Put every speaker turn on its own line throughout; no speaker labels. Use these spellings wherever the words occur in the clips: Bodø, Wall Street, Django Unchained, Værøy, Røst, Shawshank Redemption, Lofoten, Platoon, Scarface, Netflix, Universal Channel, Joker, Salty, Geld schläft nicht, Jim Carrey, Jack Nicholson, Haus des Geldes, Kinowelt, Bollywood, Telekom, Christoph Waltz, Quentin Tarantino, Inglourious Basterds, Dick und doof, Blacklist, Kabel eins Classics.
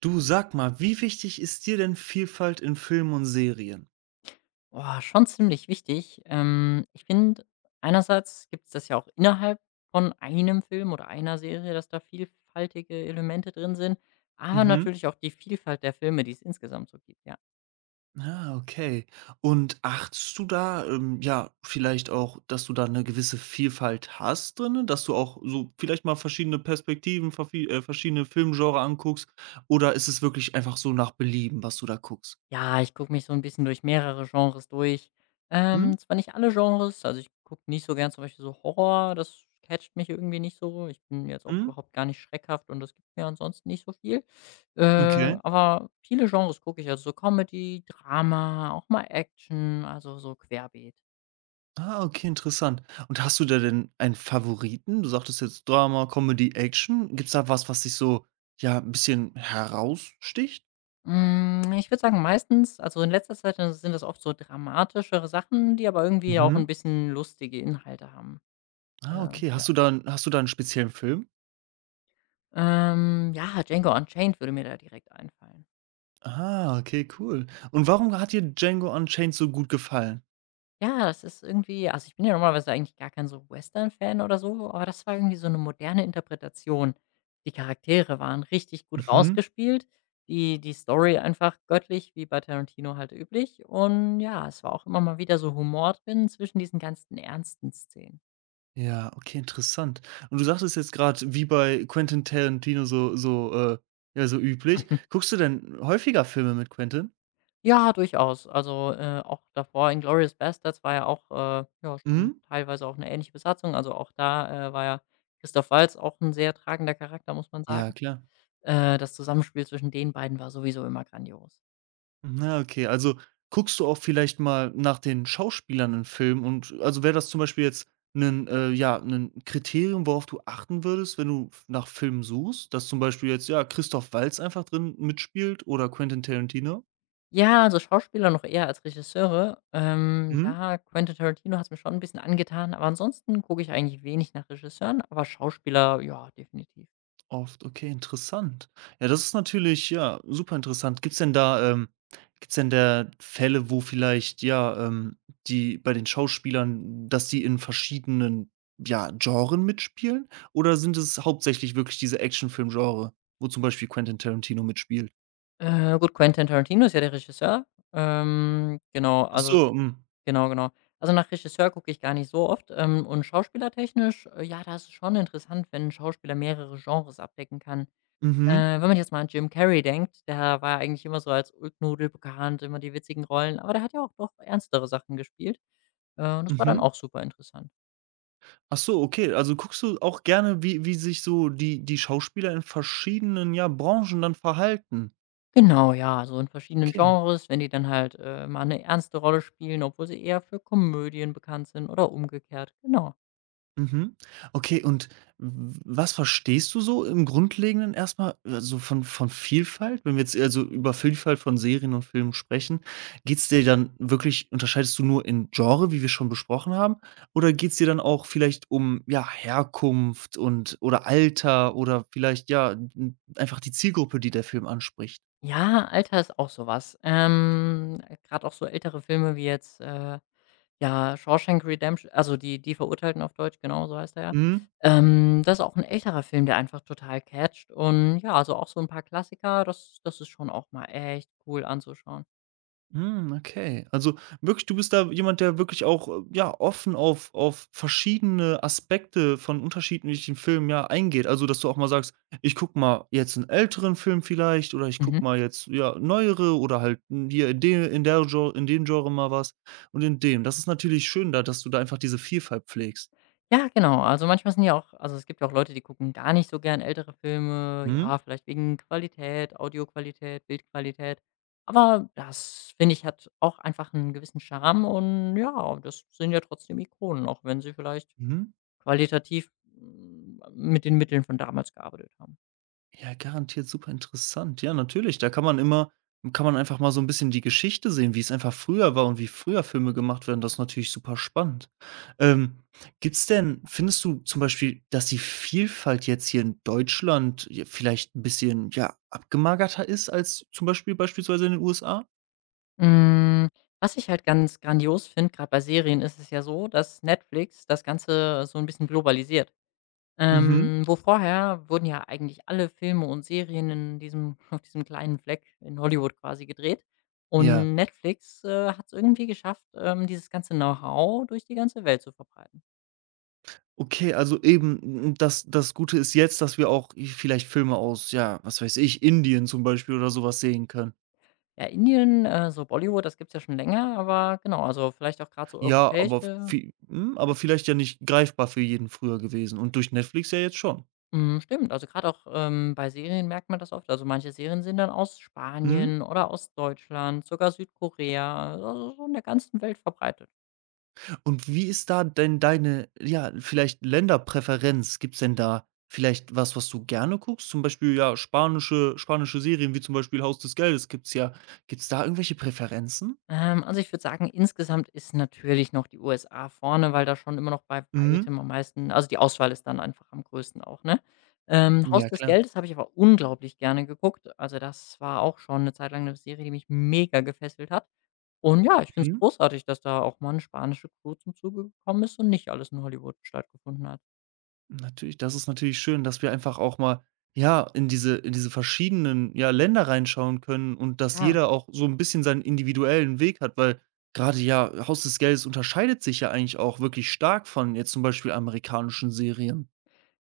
Du sag mal, wie wichtig ist dir denn Vielfalt in Filmen und Serien?
Oh, schon ziemlich wichtig. Ich finde, einerseits gibt es das ja auch innerhalb von einem Film oder einer Serie, dass da vielfältige Elemente drin sind, aber
Mhm.
natürlich auch die Vielfalt der Filme, die es insgesamt so gibt, ja.
Ah, okay. Und achtest du da, ja, vielleicht auch, dass du da eine gewisse Vielfalt hast drinnen, dass du auch so vielleicht mal verschiedene Perspektiven, vervi verschiedene Filmgenre anguckst oder ist es wirklich einfach so nach Belieben, was du da guckst?
Ja, ich gucke mich so ein bisschen durch mehrere Genres durch.
Mhm,
Zwar nicht alle Genres, also, ich gucke nicht so gern zum Beispiel so Horror, das catcht mich irgendwie nicht so. Ich bin jetzt auch
mhm,
überhaupt gar nicht schreckhaft und das gibt mir ansonsten nicht so viel.
okay.
Aber viele Genres gucke ich, also, so Comedy, Drama, auch mal Action, also, so querbeet.
Ah, okay, interessant. Und hast du da denn einen Favoriten? Du sagtest jetzt Drama, Comedy, Action. Gibt's da was, was dich so, ja, ein bisschen heraussticht?
Ich würde sagen, meistens also, in letzter Zeit, sind das oft so dramatischere Sachen, die aber irgendwie auch ein
Mhm.
bisschen lustige Inhalte haben.
Ah,
Äh
okay. Hast du da 'n hast du da 'n speziellen Film?
Ja, Django Unchained würde mir da direkt einfallen.
Ah, okay, cool. Und warum hat dir Django Unchained so gut gefallen?
Ja, das ist irgendwie also, ich bin ja normalerweise eigentlich gar kein so Western-Fan oder so, aber das war irgendwie so eine moderne Interpretation. Die Charaktere waren richtig gut
Mhm.
rausgespielt, die Story einfach göttlich, wie bei Tarantino halt üblich. Und ja, es war auch immer mal wieder so Humor drin zwischen diesen ganzen ernsten Szenen.
Ja, okay, interessant. Und du sagtest jetzt grad, wie bei Quentin Tarantino so ja, so üblich. Guckst du denn häufiger Filme mit Quentin?
Ja, durchaus. Also, auch davor in Inglourious Basterds war ja auch, ja, schon
Mhm.
teilweise auch eine ähnliche Besatzung. Also, auch da, war ja Christoph Waltz auch ein sehr tragender Charakter, muss man
Ja,
sagen.
klar.
Das Zusammenspiel zwischen den beiden war sowieso immer grandios.
Na, okay. Also guckst du auch vielleicht mal nach den Schauspielern in Filmen und also wäre das zum Beispiel jetzt ein ja, ein Kriterium, worauf du achten würdest, wenn du f nach Filmen suchst, dass zum Beispiel jetzt, ja, Christoph Waltz einfach drin mitspielt oder Quentin Tarantino?
Ja, also, Schauspieler noch eher als Regisseure.
Mhm.
Ja, Quentin Tarantino hat es mir schon ein bisschen angetan, aber ansonsten gucke ich eigentlich wenig nach Regisseuren, aber Schauspieler, ja, definitiv.
Oft, okay, interessant. Ja, das ist natürlich, ja, super interessant. Gibt's denn da Fälle, wo vielleicht, ja, die bei den Schauspielern, dass die in verschiedenen, ja, Genren mitspielen? Oder sind es hauptsächlich wirklich diese Actionfilm-Genre, wo zum Beispiel Quentin Tarantino mitspielt?
Gut, Quentin Tarantino ist ja der Regisseur. Genau,
Ach
also.
so, mhm.
Genau, genau. Also, nach Regisseur gucke ich gar nicht so oft, und schauspielertechnisch, ja, da ist es schon interessant, wenn ein Schauspieler mehrere Genres abdecken kann.
Mhm.
Äh, Wenn man jetzt mal an Jim Carrey denkt, der war ja eigentlich immer so als Ulknudel bekannt, immer die witzigen Rollen, aber der hat ja auch doch ernstere Sachen gespielt. Und das war dann
Mhm.
auch super interessant.
Ach so, okay. Also, guckst du auch gerne, wie sich so die Schauspieler in verschiedenen, ja, Branchen dann verhalten?
Genau, ja, also, in verschiedenen
Okay.
Genres, wenn die dann halt, mal eine ernste Rolle spielen, obwohl sie eher für Komödien bekannt sind oder umgekehrt, genau.
Mhm. Okay, und w was verstehst du so im Grundlegenden erstmal mal, also, von Vielfalt? Wenn wir jetzt, also, über Vielfalt von Serien und Filmen sprechen, geht's dir dann wirklich, unterscheidest du nur in Genre, wie wir schon besprochen haben, oder geht's dir dann auch vielleicht um, ja, Herkunft und oder Alter oder vielleicht, ja, n einfach die Zielgruppe, die der Film anspricht?
Ja, Alter ist auch sowas. Was. Grad auch so ältere Filme wie jetzt, ja, „Shawshank Redemption" also, die die Verurteilten auf Deutsch, genau, so heißt er ja.
Mhm.
Das ist auch ein älterer Film, der einfach total catcht und ja, also, auch so ein paar Klassiker, das ist schon auch mal echt cool anzuschauen.
Hm, okay. Also wirklich, du bist da jemand, der wirklich auch, ja, offen auf verschiedene Aspekte von unterschiedlichen Filmen, ja, eingeht. Also, dass du auch mal sagst: „Ich guck mal jetzt einen älteren Film vielleicht oder ich guck
Mhm.
mal jetzt, ja, neuere oder halt hier in dem, in der Gen in dem Genre mal was und in dem.“ Das ist natürlich schön da, dass du da einfach diese Vielfalt pflegst.
Ja, genau. Also, manchmal sind ja auch, also, es gibt ja auch Leute, die gucken gar nicht so gern ältere Filme,
Mhm.
ja, vielleicht wegen Qualität, Audioqualität, Bildqualität. Aber das, finde ich, hat auch einfach einen gewissen Charme und ja, das sind ja trotzdem Ikonen, auch wenn sie vielleicht
Mhm.
qualitativ, mit den Mitteln von damals gearbeitet haben.
Ja, garantiert super interessant. Ja, natürlich, da kann man immer kann man einfach mal so ein bisschen die Geschichte sehen, wie es einfach früher war und wie früher Filme gemacht werden. Das ist natürlich super spannend. Ähm, gibt's denn, findest du zum Beispiel, dass die Vielfalt jetzt hier in Deutschland j vielleicht ein bisschen, ja, abgemagerter ist als zum Beispiel beispielsweise in den USA?
Hm, Was ich halt ganz grandios finde, gerade bei Serien ist es ja so, dass Netflix das Ganze so ein bisschen globalisiert.
Mhm.
Wo vorher wurden ja eigentlich alle Filme und Serien in diesem auf diesem kleinen Fleck in Hollywood quasi gedreht.
Ja.
Und Netflix, hat es irgendwie geschafft, dieses ganze Know-how durch die ganze Welt zu verbreiten.
Okay, also eben, n das Gute ist jetzt, dass wir auch vielleicht Filme aus, ja, was weiß ich, Indien zum Beispiel oder sowas sehen können.
Ja, Indien, so Bollywood, das gibt's ja schon länger, aber genau, also vielleicht auch gerade so
Ja, aber
europäische.
aber vielleicht ja nicht greifbar für jeden früher gewesen und durch Netflix ja jetzt schon.
Mhm, stimmt. Also gerade auch, bei Serien merkt man das oft. Also manche Serien sind dann aus
Mhm.
Spanien oder aus Deutschland, sogar Südkorea, also so in der ganzen Welt verbreitet.
Und wie ist da denn deine, ja, vielleicht Länderpräferenz? Gibt's denn da vielleicht was, was du gerne guckst? Zum Beispiel, ja, spanische Serien wie zum Beispiel „Haus des Geldes“ gibt's ja. Gibt's da irgendwelche Präferenzen?
Also ich würde sagen, insgesamt ist natürlich noch die USA vorne, weil da schon immer noch bei
Mhm.
weitem am meisten, also die Auswahl ist dann einfach am größten auch, ne? Haus
Ja,
des
klar.
Geldes habe ich aber unglaublich gerne geguckt. Also, das war auch schon eine Zeit lang eine Serie, die mich mega gefesselt hat. Und ja, ich finde es
Mhm.
großartig, dass da auch mal eine spanische Crew zum Zuge gekommen ist und nicht alles in Hollywood stattgefunden hat.
Natürlich, das ist natürlich schön, dass wir einfach auch mal, ja, in diese verschiedenen, ja, Länder reinschauen können und dass
Ja.
jeder auch so ein bisschen seinen individuellen Weg hat, weil gerade, ja, Haus des Geldes unterscheidet sich ja eigentlich auch wirklich stark von jetzt zum Beispiel amerikanischen Serien.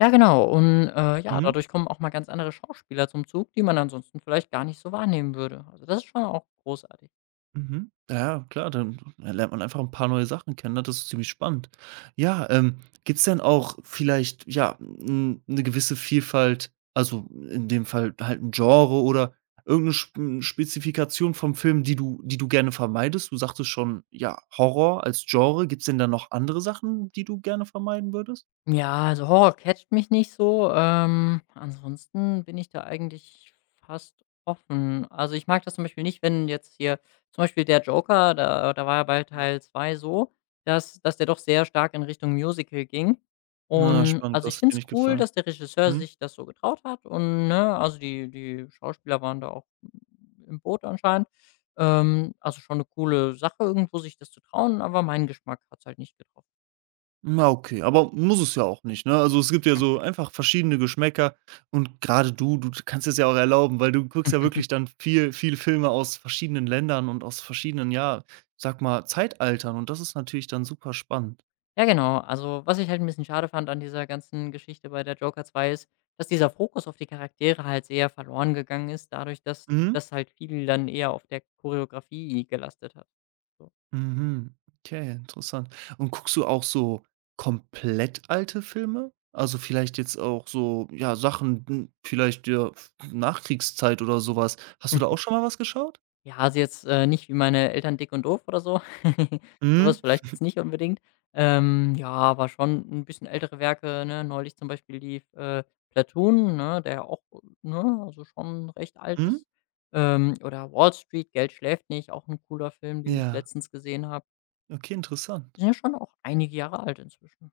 Ja, genau. Und, ja,
Mhm.
dadurch kommen auch mal ganz andere Schauspieler zum Zug, die man ansonsten vielleicht gar nicht so wahrnehmen würde. Also, das ist schon auch großartig.
Mhm. Ja, klar, dann lernt man einfach ein paar neue Sachen kennen, ne? Das ist ziemlich spannend. Ja, gibt's denn auch vielleicht, ja, eine gewisse Vielfalt, also, in dem Fall halt ein Genre oder irgendeine Spezifikation vom Film, die du, gerne vermeidest? Du sagtest schon, ja, Horror als Genre. Gibt's denn da noch andere Sachen, die du gerne vermeiden würdest?
Ja, also Horror catcht mich nicht so. Ansonsten bin ich da eigentlich fast offen. Also ich mag das zum Beispiel nicht, wenn jetzt hier zum Beispiel der Joker, da war ja bei
Ja.
Teil 2 so, dass der doch sehr stark in Richtung Musical ging.
Na,
Und
spannend,
also ich
das
finde
hat dir
es
nicht
cool,
gefallen.
dass der Regisseur
Mhm.
sich das so getraut hat. Und ne, also die Schauspieler waren da auch im Boot anscheinend. Also schon eine coole Sache, irgendwo sich das zu trauen, aber mein Geschmack hat es halt nicht getroffen.
Na okay, aber muss es ja auch nicht, ne? Also, es gibt ja so einfach verschiedene Geschmäcker und gerade du, du kannst es ja auch erlauben, weil du guckst ja wirklich dann viel Filme aus verschiedenen Ländern und aus verschiedenen, ja, sag mal, Zeitaltern, und das ist natürlich dann super spannend.
Ja, genau. Also, was ich halt ein bisschen schade fand an dieser ganzen Geschichte bei der Joker 2 ist, dass dieser Fokus auf die Charaktere halt sehr verloren gegangen ist, dadurch, dass
Mhm.
das halt viel dann eher auf der Choreografie gelastet hat. So.
Mhm. Okay, interessant. Und guckst du auch so komplett alte Filme? Also, vielleicht jetzt auch so, ja, Sachen, hm, vielleicht, ja, Nachkriegszeit oder sowas? Hast du da auch schon mal was geschaut?
Ja, also jetzt, nicht wie meine Eltern „Dick und doof" oder so. Sowas
Mhm.
vielleicht jetzt nicht unbedingt. Ja, aber schon ein bisschen ältere Werke, ne? Neulich zum Beispiel lief, „Platoon", ne, der ja auch, ne, also schon recht alt
Mhm.
ist. Oder „Wall Street", „Geld schläft nicht", auch ein cooler Film, den ich
Ja.
letztens gesehen habe.
Okay, interessant.
Die sind ja schon auch einige Jahre alt inzwischen.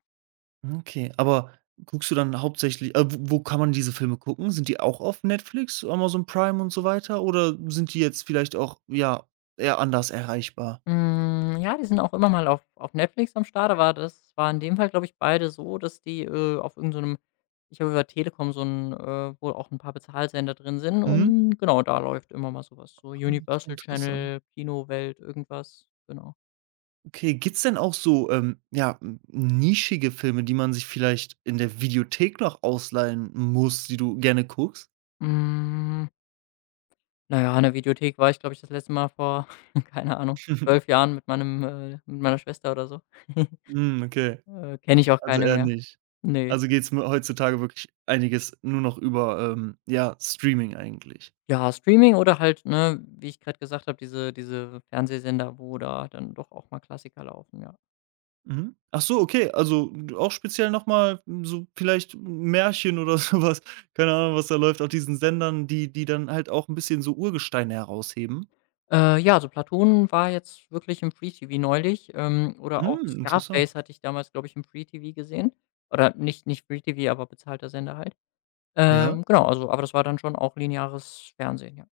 Okay, aber guckst du dann hauptsächlich wo kann man diese Filme gucken? Sind die auch auf Netflix, Amazon Prime und so weiter oder sind die jetzt vielleicht auch, ja, eher anders erreichbar?
Ja, die sind auch immer mal auf Netflix am Start, aber das war in dem Fall, glaube ich, beide so, dass die, auf irgendeinem, ich habe über Telekom so ein, wo auch ein paar Bezahlsender drin sind
Mhm.
und genau, da läuft immer mal so was, so
Okay,
Universal
interessant.
Channel, Kinowelt, irgendwas, genau.
Okay, gibt's denn auch so, ja, n nischige Filme, die man sich vielleicht in der Videothek noch ausleihen muss, die du gerne guckst?
Hm, na ja, in der Videothek war ich, glaube ich, das letzte Mal vor, keine Ahnung, 12 Jahren mit meinem, mit meiner Schwester oder so.
Hm, okay,
Kenne ich auch
also
keine
eher
mehr.
nicht.
Ne.
Also geht's mir heutzutage wirklich einiges nur noch über, ja, Streaming eigentlich?
Ja, Streaming oder halt, ne, wie ich gerade gesagt habe, diese Fernsehsender, wo da dann doch auch mal Klassiker laufen, ja.
Mhm. Ach so, okay, also, auch speziell noch mal so vielleicht Märchen oder sowas. Keine Ahnung, was da läuft auf diesen Sendern, die dann halt auch ein bisschen so Urgesteine herausheben.
Ja, also Platoon war jetzt wirklich im Free TV neulich, oder auch
Hm, interessant.
Scarface hatte ich damals, glaube ich, im Free TV gesehen. Oder nicht Free TV, aber bezahlter Sender halt.
Ja.
Genau, also aber das war dann schon auch lineares Fernsehen, ja.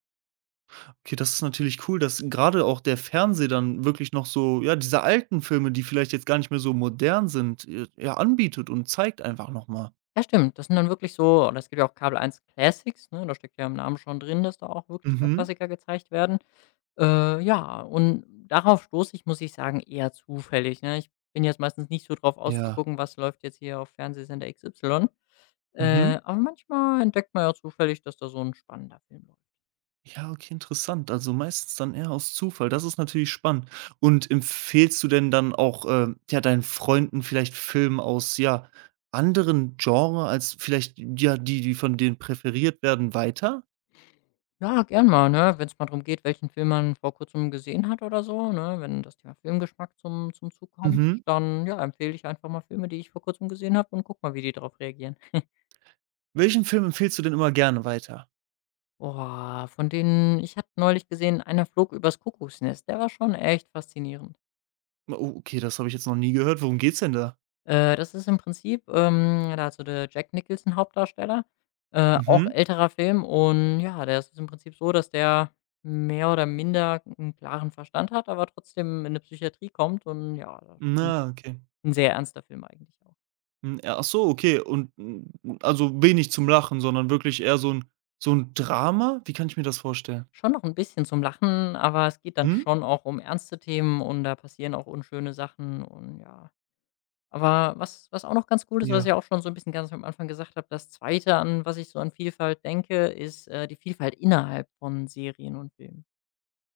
Okay, das ist natürlich cool, dass gerade auch der Fernseher dann wirklich noch so, ja, diese alten Filme, die vielleicht jetzt gar nicht mehr so modern sind, ja, anbietet und zeigt einfach noch mal.
Ja, stimmt, das sind dann wirklich so, oder es gibt ja auch Kabel eins Classics, ne? Da steckt ja im Namen schon drin, dass da auch wirklich mal
Mhm.
Klassiker gezeigt werden. Ja, und darauf stoße ich, muss ich sagen, eher zufällig, ne? Ich bin jetzt meistens nicht so drauf aus,
Ja.
was läuft jetzt hier auf Fernsehsender XY.
Mhm.
Aber manchmal entdeckt man ja zufällig, dass da so ein spannender Film läuft.
Ja, okay, interessant. Also, meistens dann eher aus Zufall. Das ist natürlich spannend. Und empfehlst du denn dann auch, ja, deinen Freunden vielleicht Filme aus, ja, anderen Genres als vielleicht, ja, die, von denen präferiert werden, weiter?
Ja, gern mal, ne, wenn es mal drum geht, welchen Film man vor Kurzem gesehen hat oder so, ne? Wenn das Thema Filmgeschmack zum Zug kommt,
Mhm.
dann, ja, empfehle ich einfach mal Filme, die ich vor Kurzem gesehen habe und guck mal, wie die darauf reagieren.
Welchen Film empfiehlst du denn immer gerne weiter?
Boah, von denen ich habe neulich gesehen, einer flog übers Kuckucksnest. Der war schon echt faszinierend.
Oh, okay, das habe ich jetzt noch nie gehört. Worum geht's denn da?
Das ist im Prinzip, ja, da hat so der Jack Nicholson Hauptdarsteller, auch
Mhm.
älterer Film, und ja, der ist im Prinzip so, dass der mehr oder minder einen klaren Verstand hat, aber trotzdem in 'ne Psychiatrie kommt und ja, das ist schon
Na, okay.
'n sehr ernster Film eigentlich auch.
Hm, ja, ach so, okay. Und, hm, also, wenig zum Lachen, sondern wirklich eher so ein Drama? Wie kann ich mir das vorstellen?
Schon noch ein bisschen zum Lachen, aber es geht dann
Mhm?
schon auch um ernste Themen und da passieren auch unschöne Sachen und ja. Aber was auch noch ganz cool ist, was ich
Ja.
auch schon so ein bisschen ganz am Anfang gesagt habe, das Zweite, an was ich so an Vielfalt denke, ist, die Vielfalt innerhalb von Serien und Filmen.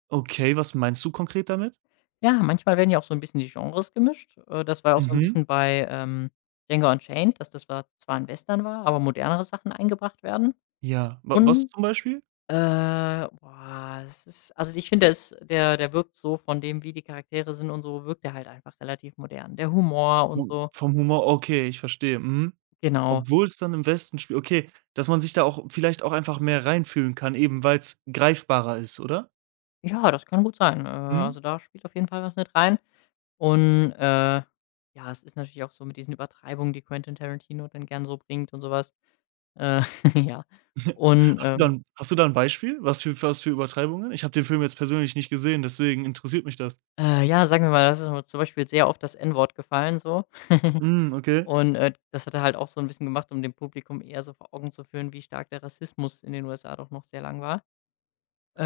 Okay, was meinst du konkret damit?
Ja, manchmal werden ja auch so ein bisschen die Genres gemischt. Das war auch so ein
Mhm.
bisschen bei, Django Unchained, dass das war zwar ein Western war, aber modernere Sachen eingebracht werden.
Ja. Wa was
Und,
zum Beispiel?
boah, es ist also, ich finde, es der wirkt so von dem, wie die Charaktere sind und so, wirkt der halt einfach relativ modern. Der Humor und
Vom
so,
Humor, okay, ich verstehe, mhm.
genau.
Obwohl's dann im Westen spielt. Okay, dass man sich da auch vielleicht auch einfach mehr reinfühlen kann, eben weil's greifbarer ist, oder?
Ja, das kann gut sein.
Mhm.
Also, da spielt auf jeden Fall was mit rein. Und, ja, es ist natürlich auch so mit diesen Übertreibungen, die Quentin Tarantino dann gern so bringt und sowas. Äh, ja. Und,
Hast du da 'n hast du da 'n Beispiel? Was für Übertreibungen? Ich habe den Film jetzt persönlich nicht gesehen, deswegen interessiert mich das.
ja, sagen wir mal, das ist mir zum Beispiel sehr oft das N-Wort gefallen so.
Mhm, okay.
Und, das hat er halt auch so ein bisschen gemacht, um dem Publikum eher so vor Augen zu führen, wie stark der Rassismus in den USA doch noch sehr lang war.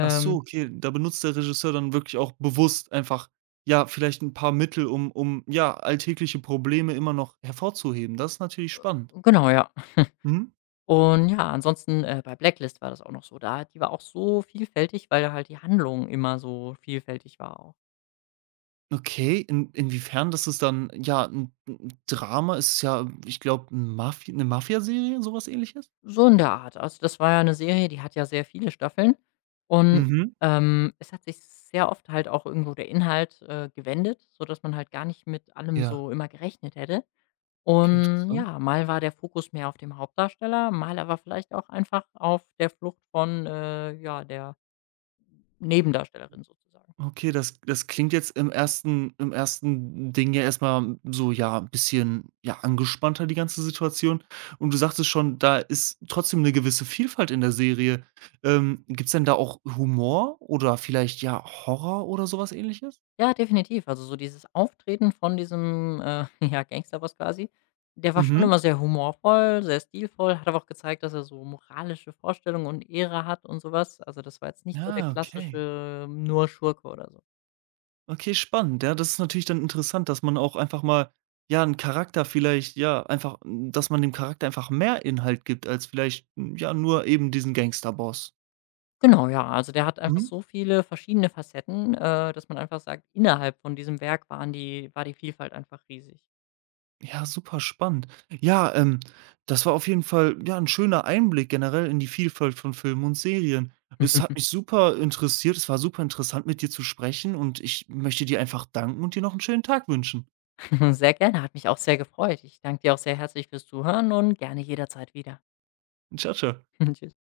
Ach so, okay, da benutzt der Regisseur dann wirklich auch bewusst einfach, ja, vielleicht ein paar Mittel, um ja, alltägliche Probleme immer noch hervorzuheben. Das ist natürlich spannend.
genau, ja.
Mhm.
Und ja, ansonsten, bei Blacklist war das auch noch so. Da die war auch so vielfältig, weil halt die Handlung immer so vielfältig war auch.
Okay, in inwiefern, das ist dann, ja, 'n Drama, ist ja, ich glaube, 'n Mafi 'ne Mafiaserie, so was Ähnliches?
So in der Art. Also, das war ja eine Serie, die hat ja sehr viele Staffeln und,
Mhm.
es hat sich sehr oft halt auch irgendwo der Inhalt, gewendet, sodass man halt gar nicht mit allem
Ja,
so immer gerechnet hätte.
okay,
Und
interessant.
ja, mal war der Fokus mehr auf dem Hauptdarsteller, mal aber vielleicht auch einfach auf der Flucht von, ja, der Nebendarstellerin sozusagen.
Okay, das klingt jetzt im ersten Ding ja erstmal so, ja, 'n bisschen, ja, angespannter, die ganze Situation. Und du sagtest schon, da ist trotzdem eine gewisse Vielfalt in der Serie. Gibt's denn da auch Humor oder vielleicht, ja, Horror oder sowas Ähnliches?
Ja, definitiv. Also, so dieses Auftreten von diesem, ja, Gangsterboss quasi, der war schon
Mhm.
immer sehr humorvoll, sehr stilvoll, hat aber auch gezeigt, dass er so moralische Vorstellungen und Ehre hat und sowas. Also, das war jetzt nicht so der
Ja okay.
klassische, nur Schurke oder so.
Okay, spannend. Ja, das ist natürlich dann interessant, dass man auch einfach mal, ja, einen Charakter vielleicht, ja, einfach, dass man dem Charakter einfach mehr Inhalt gibt als vielleicht, ja, nur eben diesen Gangsterboss.
Genau, ja, also, der hat einfach
Mhm.
so viele verschiedene Facetten, dass man einfach sagt, innerhalb von diesem Werk war die Vielfalt einfach riesig.
Ja, super spannend. Ja, das war auf jeden Fall, ja, ein schöner Einblick generell in die Vielfalt von Filmen und Serien. Es hat mich super interessiert. Es war super interessant, mit dir zu sprechen und ich möchte dir einfach danken und dir noch einen schönen Tag wünschen.
Sehr gerne, hat mich auch sehr gefreut. Ich danke dir auch sehr herzlich fürs Zuhören und gerne jederzeit wieder.
Ciao ciao.
Tschüss.